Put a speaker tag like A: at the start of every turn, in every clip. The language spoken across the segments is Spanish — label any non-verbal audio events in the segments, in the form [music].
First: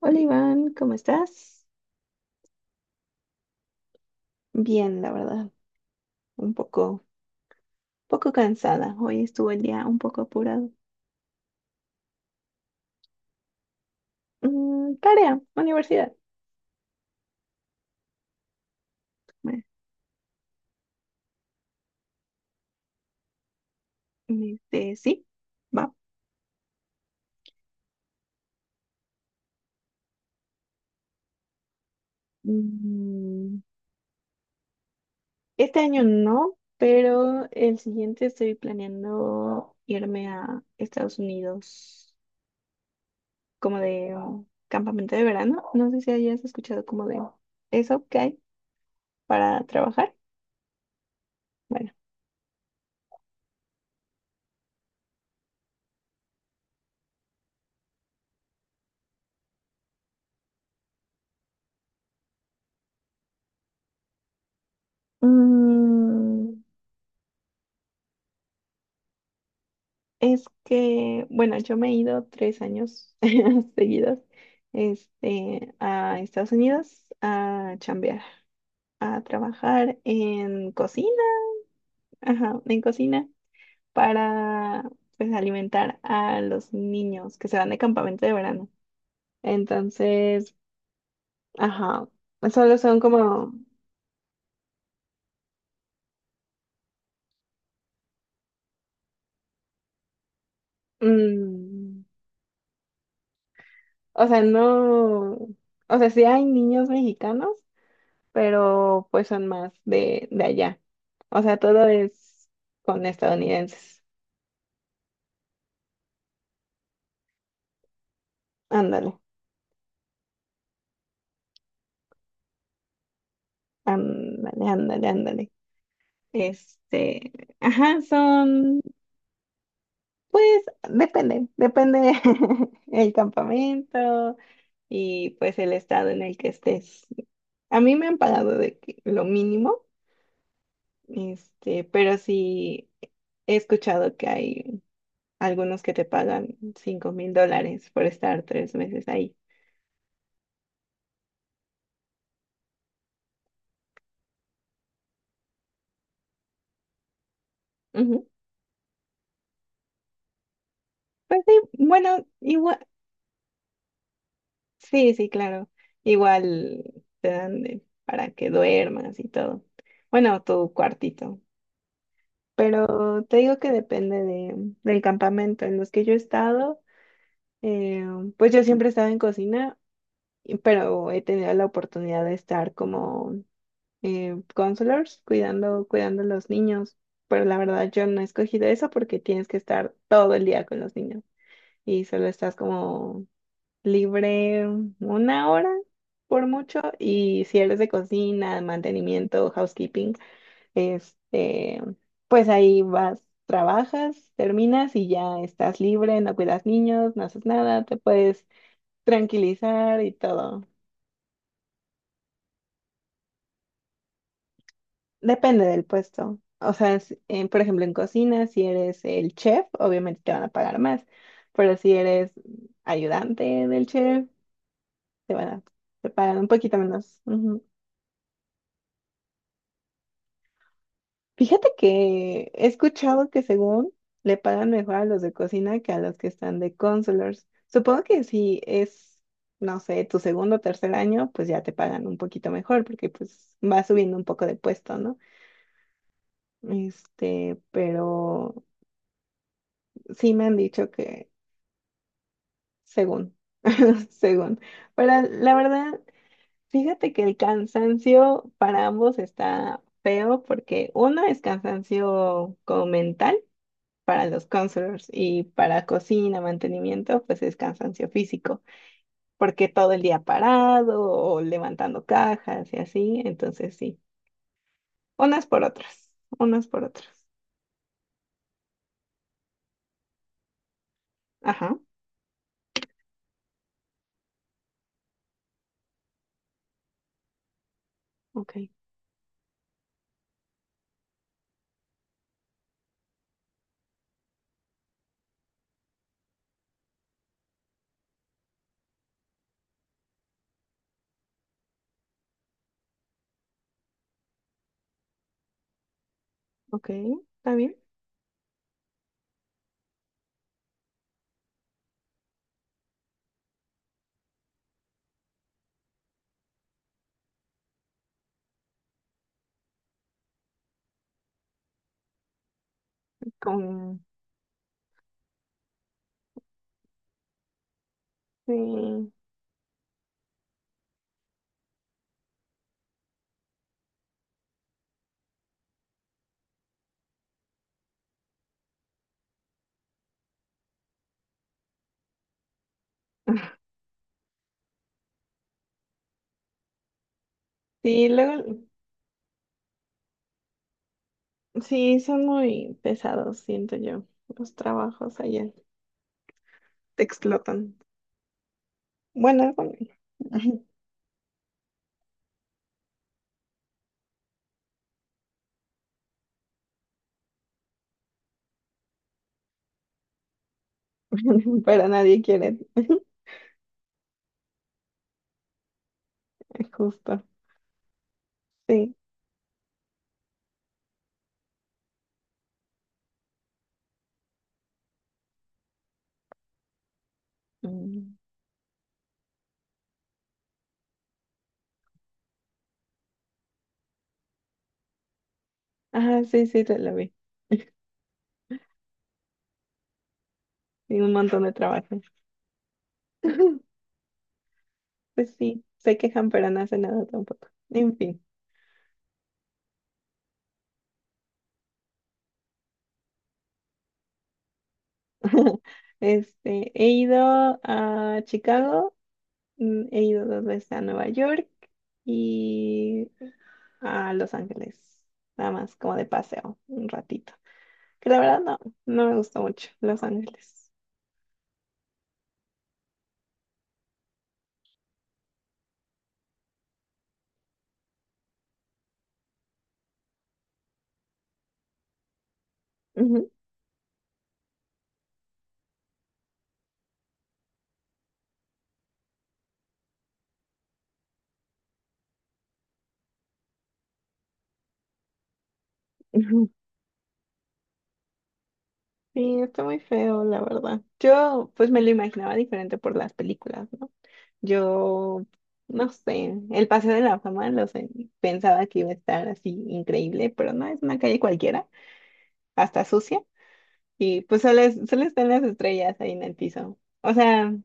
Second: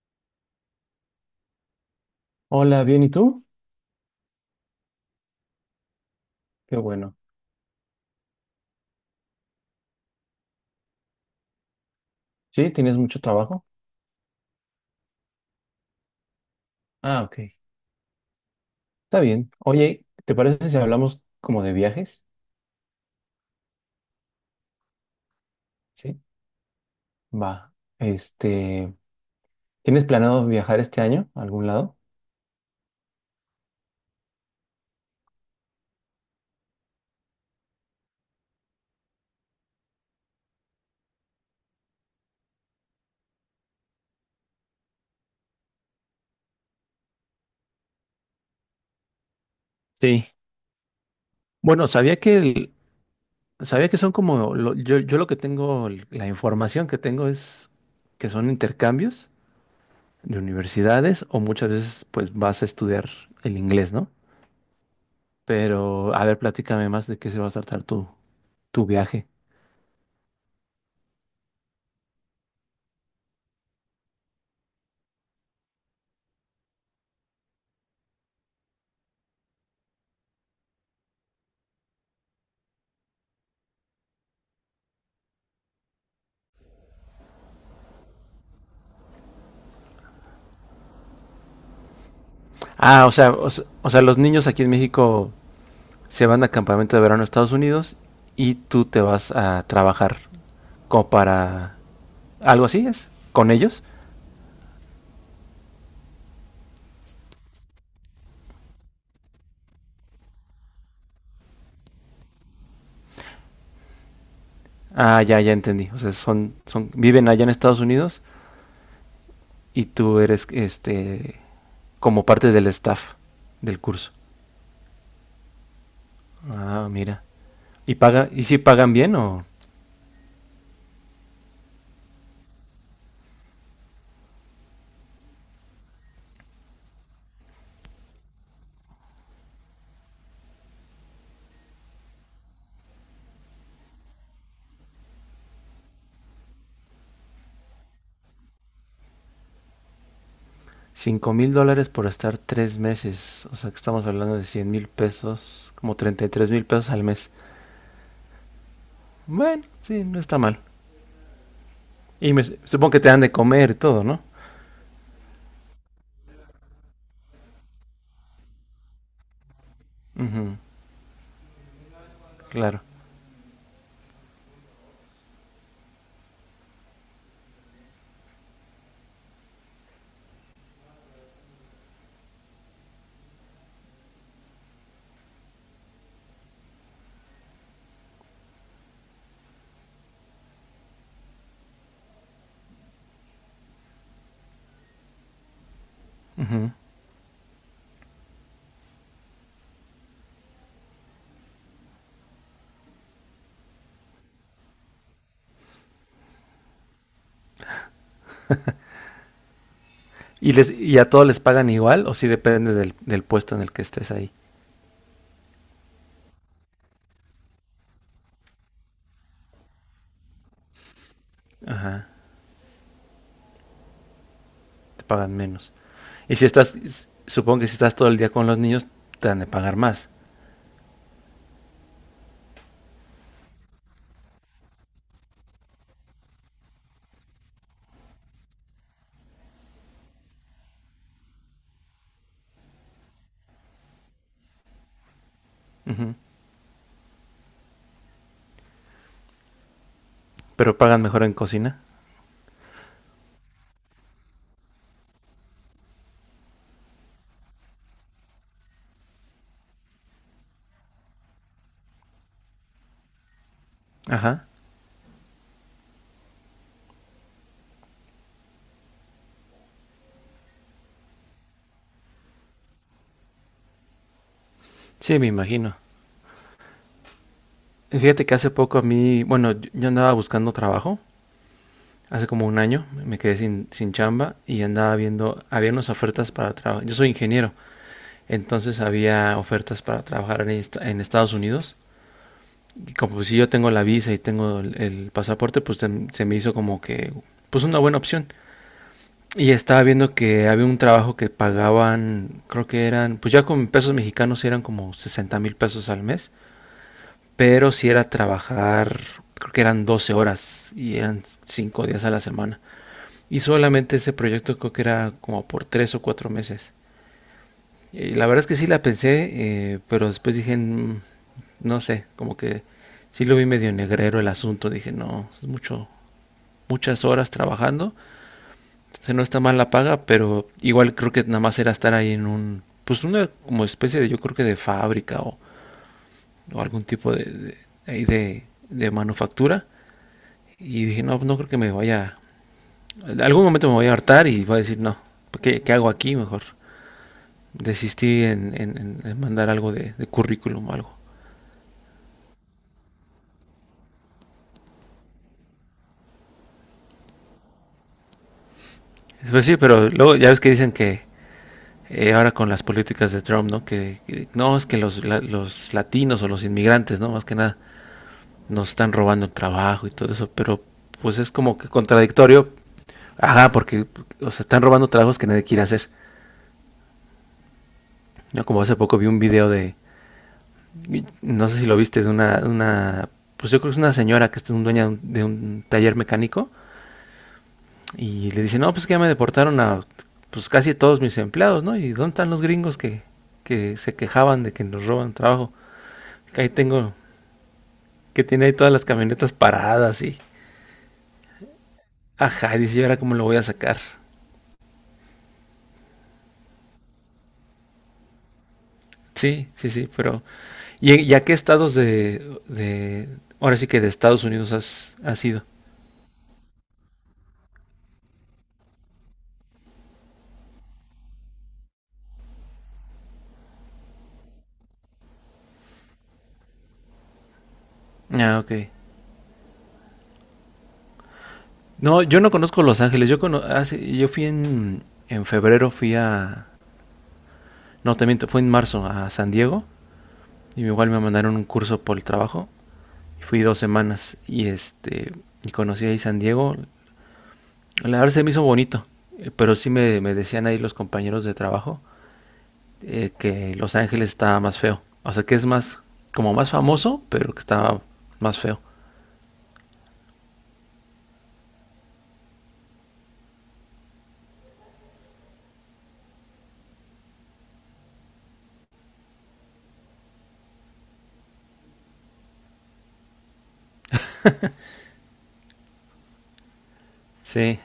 A: Hola Iván, ¿cómo estás?
B: Hola, bien, ¿y tú?
A: Bien, la verdad, un
B: Qué
A: poco,
B: bueno.
A: poco cansada. Hoy estuvo el día un poco apurado.
B: ¿Sí? ¿Tienes mucho trabajo?
A: Tarea, universidad.
B: Ah, ok. Está bien.
A: Me-
B: Oye, ¿te parece si hablamos como de viajes?
A: sí, va.
B: Sí. Va. Este, ¿Tienes planeado viajar este año a algún lado?
A: Mm, este año no, pero el siguiente estoy planeando irme a Estados Unidos como de campamento de verano. No sé si hayas escuchado como de eso que hay para trabajar.
B: Sí, bueno,
A: Bueno.
B: sabía que son como yo lo que tengo, la información que tengo es que son intercambios de universidades o muchas veces pues vas a estudiar el inglés, ¿no? Pero a ver,
A: Mm,
B: platícame más de qué se va a tratar tu viaje.
A: Es que, bueno, yo me he ido 3 años [laughs] seguidos, a Estados Unidos a chambear, a trabajar en cocina, ajá, en cocina para, pues, alimentar a los niños que se van de campamento de verano. Entonces, ajá, solo son
B: Ah, o sea,
A: como,
B: los niños aquí en México se van a campamento de verano a Estados Unidos y tú te vas a trabajar como para
A: mm,
B: algo así es con ellos.
A: o sea, no, o sea, sí hay niños mexicanos, pero pues son más de allá. O sea, todo es con estadounidenses.
B: Ah, ya, ya entendí. O sea, son, viven allá en Estados Unidos
A: Ándale,
B: y tú eres, como parte del staff del curso.
A: ándale, ándale, ándale.
B: Ah, mira.
A: Este,
B: Y
A: ajá,
B: paga, y si
A: son,
B: pagan bien o
A: pues, depende, depende [laughs] el campamento y pues el estado en el que estés. A mí me han pagado de que lo mínimo, pero sí he escuchado que hay algunos que te pagan $5,000 por estar 3 meses ahí.
B: $5,000 por estar 3 meses. O sea, que estamos hablando de 100,000 pesos, como 33,000 pesos al mes.
A: Ujú.
B: Bueno, sí, no está mal.
A: Pues sí, bueno,
B: Y me,
A: igual.
B: supongo que te dan de comer y todo, ¿no?
A: Sí, sí, claro. Igual te dan para que duermas y todo. Bueno,
B: Ujú,
A: tu cuartito.
B: claro.
A: Pero te digo que depende de, del campamento en los que yo he estado. eh, pues yo siempre he estado en cocina, y- pero he tenido la oportunidad de estar como counselors, cuidando, cuidando a los niños. Pero la verdad yo no he escogido eso porque tienes que estar todo el día con los niños y solo estás como libre 1 hora por
B: Ujú.
A: mucho y si eres de cocina, mantenimiento, housekeeping, este, pues ahí vas, trabajas, terminas y ya estás libre, no cuidas niños, no haces nada, te puedes tranquilizar y
B: ¿Y,
A: todo.
B: les, ¿Y a todos les pagan igual o si depende del puesto en el que estés ahí?
A: Depende del puesto. O sea, por ejemplo, en cocina, si eres el chef, obviamente te van a pagar más, pero si
B: Ajá,
A: eres ayudante del chef,
B: te
A: te
B: pagan
A: van a,
B: menos.
A: te
B: Y
A: pagan
B: si
A: un
B: estás,
A: poquito
B: s-
A: menos.
B: supongo que si estás todo el día con los niños, te han de pagar más.
A: Fíjate que he escuchado que según le pagan mejor a los de cocina que a los que están de counselors. Supongo que si es, no sé, tu segundo o tercer año, pues ya te pagan un poquito mejor porque pues va subiendo un poco de puesto, ¿no? Pero sí me han
B: Pero
A: dicho
B: pagan mejor
A: que
B: en cocina.
A: según, [laughs] según. Pero la verdad, fíjate que el cansancio para ambos está feo porque uno es cansancio como mental para los
B: Ajá.
A: counselors y para cocina, mantenimiento, pues es cansancio físico, porque todo el día parado o levantando cajas y así, entonces sí,
B: Sí, me
A: unas por
B: imagino.
A: otras, unas por otras.
B: Y fíjate que hace poco bueno, yo andaba buscando trabajo.
A: Ajá,
B: Hace como un año me quedé sin chamba y andaba viendo, había unas ofertas para trabajo. Yo soy ingeniero.
A: ok,
B: Entonces había ofertas para trabajar en Estados Unidos. Y como pues, si yo tengo la visa y tengo el pasaporte, pues se me hizo como que pues una buena opción. Y estaba viendo que había un trabajo que pagaban, creo que eran, pues ya con pesos mexicanos eran como 60,000 pesos al mes,
A: ok, está
B: pero
A: bien.
B: si sí era trabajar, creo que eran 12 horas y eran 5 días a la semana. Y solamente ese proyecto creo que era como por 3 o 4 meses. Y la verdad es que sí la pensé, pero después dije, no sé, como que sí lo vi medio
A: Con...
B: negrero el asunto. Dije, no, es mucho, muchas horas trabajando.
A: Sí,
B: Entonces no está mal la paga, pero igual creo que nada más era estar ahí en pues una como especie de, yo creo que de fábrica o algún tipo ahí de manufactura. Y dije, no, no creo que me vaya, en algún
A: [laughs]
B: momento me voy a hartar y voy a decir, no, ¿qué hago aquí? Mejor
A: sí,
B: desistí en,
A: luego,
B: en- en- mandar algo de currículum o algo.
A: sí, son muy pesados, siento yo, los trabajos allá, te explotan. Bueno,
B: Pues sí,
A: algunos.
B: pero luego ya ves que dicen que ahora con las políticas de Trump, ¿no? Que no, es que los latinos o los inmigrantes, ¿no? Más que nada, nos están robando el trabajo y todo eso, pero pues es como
A: [laughs]
B: que
A: Pero nadie
B: contradictorio.
A: quiere, [laughs]
B: Ajá, porque, o sea, están robando trabajos que nadie quiere hacer.
A: justo,
B: ¿No? Como hace
A: sí.
B: poco vi un video de, no sé si lo viste, de una pues yo creo que es una señora que es un dueña de un, taller mecánico.
A: Mm.
B: Y le dice, no, pues que ya me deportaron a pues casi todos mis empleados, ¿no? ¿Y dónde están los gringos que se quejaban de que nos roban trabajo?
A: Ajá,
B: Que
A: sí,
B: ahí
A: sí, la
B: tengo,
A: vi.
B: que tiene ahí todas las camionetas paradas. Y...
A: Tiene un montón de trabajo.
B: Ajá, y dice, ¿y ahora cómo lo voy a
A: [laughs]
B: sacar?
A: Pues sí, se quejan, pero no hace nada tampoco. En fin.
B: Sí, sí, sí, pero. ¿Y a qué estados Ahora sí que de Estados Unidos has ido?
A: [laughs] Este, he ido a Chicago, he ido dos veces a Nueva York y a Los Ángeles. Nada más, como de paseo, un ratito. Que la
B: Ah,
A: verdad no,
B: ok.
A: no me gustó mucho Los Ángeles.
B: No, yo no conozco Los Ángeles. Yo fui en febrero, No, también fue en marzo a San Diego. Y igual me mandaron un curso por el trabajo.
A: Ujú,
B: Fui 2 semanas y y conocí ahí San Diego. La verdad se me hizo bonito, pero sí me decían ahí los compañeros de trabajo que Los Ángeles estaba más feo. O sea, que es más, como
A: ujú.
B: más famoso, pero que estaba más feo.
A: Sí, está muy feo, la verdad. Yo, pues me lo imaginaba diferente por las películas, ¿no? Yo, no sé, el Paseo de la Fama lo sé, pensaba que iba a estar así increíble, pero no, es una calle cualquiera, hasta sucia, y pues solo, es- solo están las estrellas ahí en el piso. O sea,
B: Sí,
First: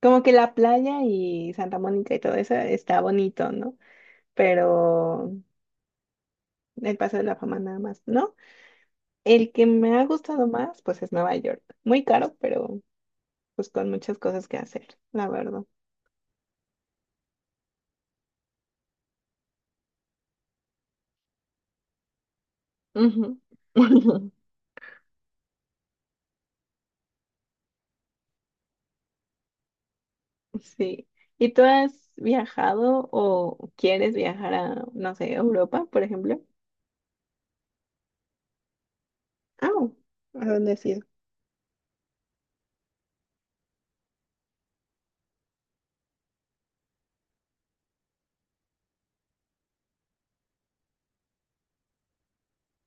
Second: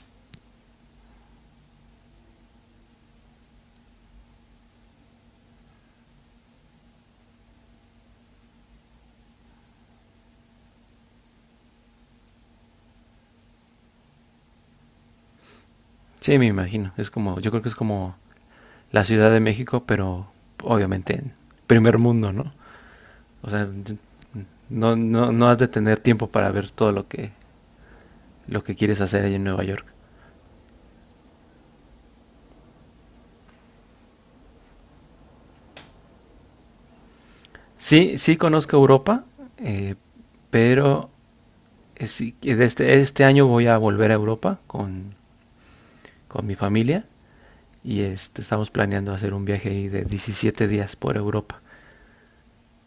A: como que la playa y Santa Mónica y todo eso está bonito, ¿no? Pero el Paseo de la Fama nada más, ¿no? El que me ha gustado más, pues es Nueva York. Muy caro, pero pues con muchas cosas que hacer, la verdad.
B: sí, me imagino. Es como, yo creo que es como la Ciudad de México, pero obviamente en primer mundo, ¿no?
A: Ujú.
B: O sea,
A: [laughs]
B: no, no, no has de tener tiempo para ver todo lo que quieres hacer allá en Nueva York.
A: Sí. ¿Y tú has viajado o quieres viajar a, no sé, Europa, por ejemplo?
B: Sí, sí conozco Europa,
A: Ah,
B: eh,
A: ¿a dónde has ido?
B: pero sí, este año voy a volver a Europa con mi familia y estamos planeando hacer un viaje ahí de 17 días por Europa.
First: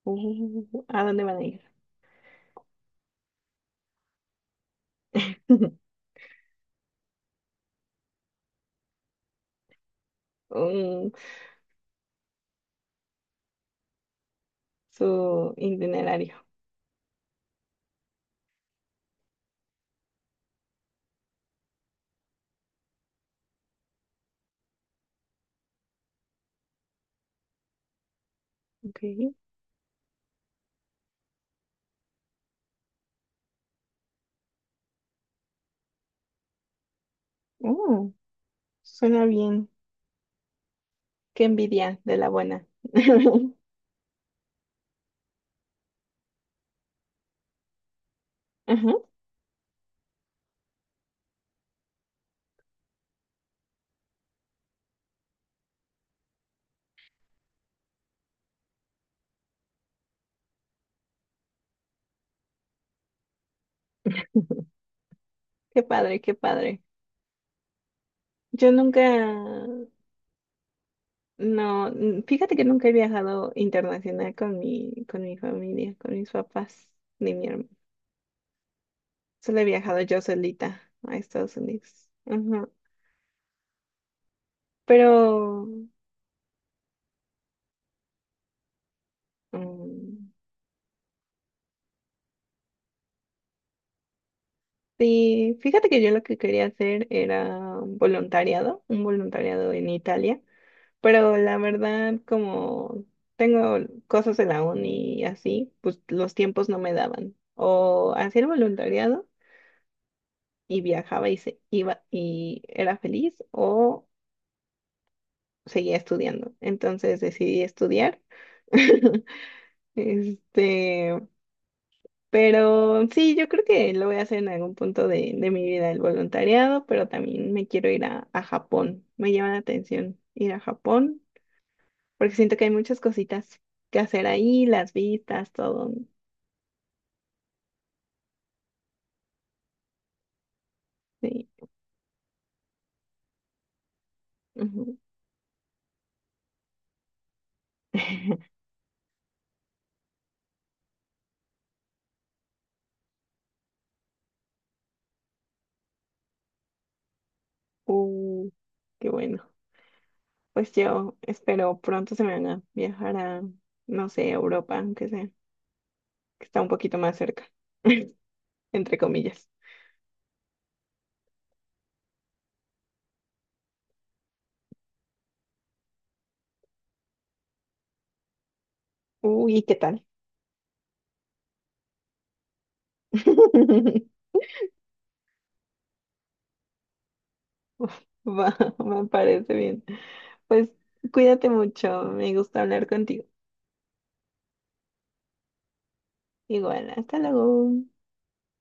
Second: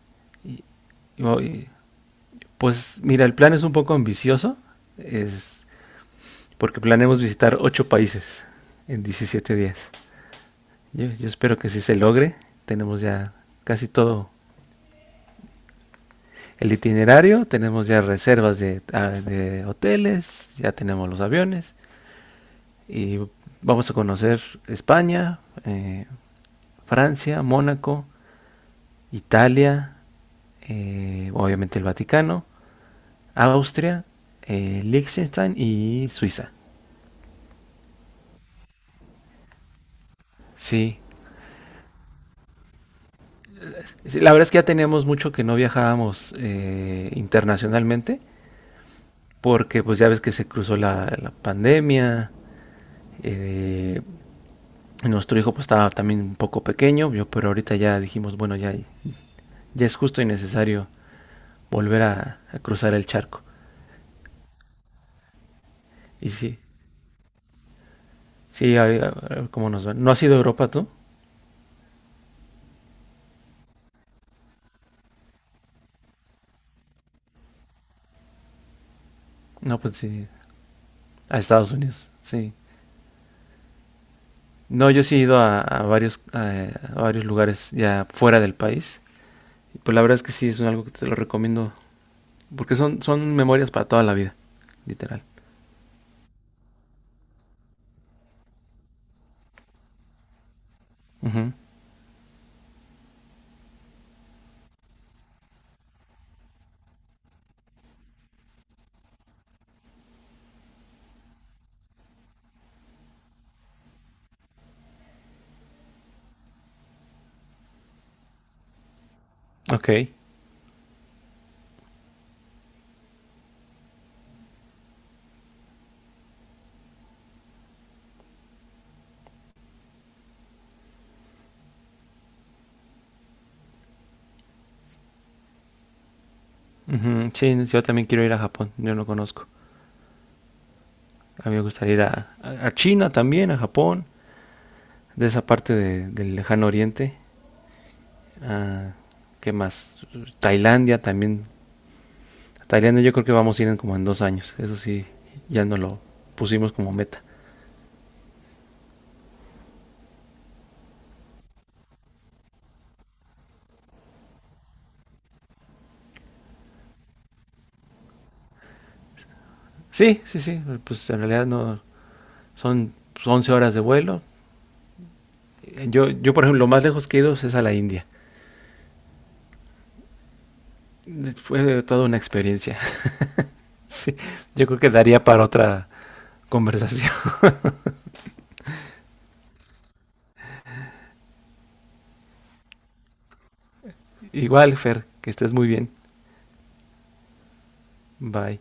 A: Uh, ¿a dónde van a ir?
B: Y pues mira, el plan es un poco ambicioso, es
A: [laughs]
B: porque planeamos visitar 8 países en 17 días. Yo,
A: Mm,
B: yo espero que sí se logre, tenemos ya casi todo
A: Su itinerario.
B: el itinerario, tenemos ya reservas de hoteles, ya tenemos los aviones y vamos a conocer España, eh, Francia, Mónaco,
A: Okay.
B: Italia, obviamente el Vaticano, Austria, Liechtenstein y Suiza.
A: Oh, suena bien.
B: Sí,
A: Qué envidia de la buena. [laughs]
B: sí, la verdad es que ya teníamos mucho que no viajábamos internacionalmente
A: Ajá.
B: porque pues ya ves que se cruzó la pandemia, eh, nuestro hijo pues estaba también un poco pequeño, pero ahorita ya dijimos, bueno, ya, ya es justo y necesario volver a cruzar el charco.
A: Qué padre,
B: Y
A: qué
B: sí,
A: padre. Yo
B: sí,
A: nunca,
B: a ver cómo nos va. ¿No has ido a Europa tú?
A: no, n- fíjate que nunca he viajado internacional con mi familia, con mis papás, ni mi hermano. Solo he
B: No, pues
A: viajado yo
B: sí,
A: solita a
B: a
A: Estados
B: Estados
A: Unidos.
B: Unidos, sí.
A: Ujú.
B: No,
A: Pero
B: yo sí he ido a varios lugares ya fuera del país. Y pues la verdad es
A: mm,
B: que sí, es algo que te lo recomiendo, porque son memorias para toda la vida, literal.
A: sí, fíjate que yo lo que quería hacer era un voluntariado en Italia, pero
B: Ujú,
A: la verdad como tengo cosas en la uni y así, pues los tiempos no me daban. O hacía el voluntariado y viajaba y se iba y era feliz o seguía estudiando. Entonces decidí estudiar. [laughs]
B: ok.
A: Este, pero sí, yo creo que lo voy a hacer en algún punto de mi vida, el voluntariado, pero también me quiero ir a Japón. Me llama la atención ir a Japón, porque siento que hay muchas cositas que hacer ahí, las vistas, todo.
B: Ujú, sí, yo también quiero ir a Japón. Yo no conozco.
A: Sí.
B: A mí me gustaría ir a China también, a Japón,
A: Ujú.
B: de esa parte del lejano oriente.
A: [laughs]
B: Ah, ¿qué más? Tailandia también. Tailandia yo creo que vamos a ir en 2 años. Eso sí, ya no lo pusimos como meta.
A: Uh, Qué bueno. Pues yo espero pronto se me van a viajar a, no sé, a Europa, aunque sea, que está un poquito más cerca, [laughs] entre comillas.
B: Sí, sí, sí. Pues en realidad no son 11 horas de vuelo. Yo por ejemplo, lo más lejos que he ido es a la India.
A: Uy, ¿qué tal?
B: Fue toda una experiencia. [laughs] Sí,
A: [laughs]
B: yo creo que daría para otra conversación.
A: Va, [laughs] me parece bien. Pues cuídate mucho, me gusta hablar contigo.
B: [laughs] Igual, Fer, que estés muy bien.
A: Igual, hasta luego.
B: Bye.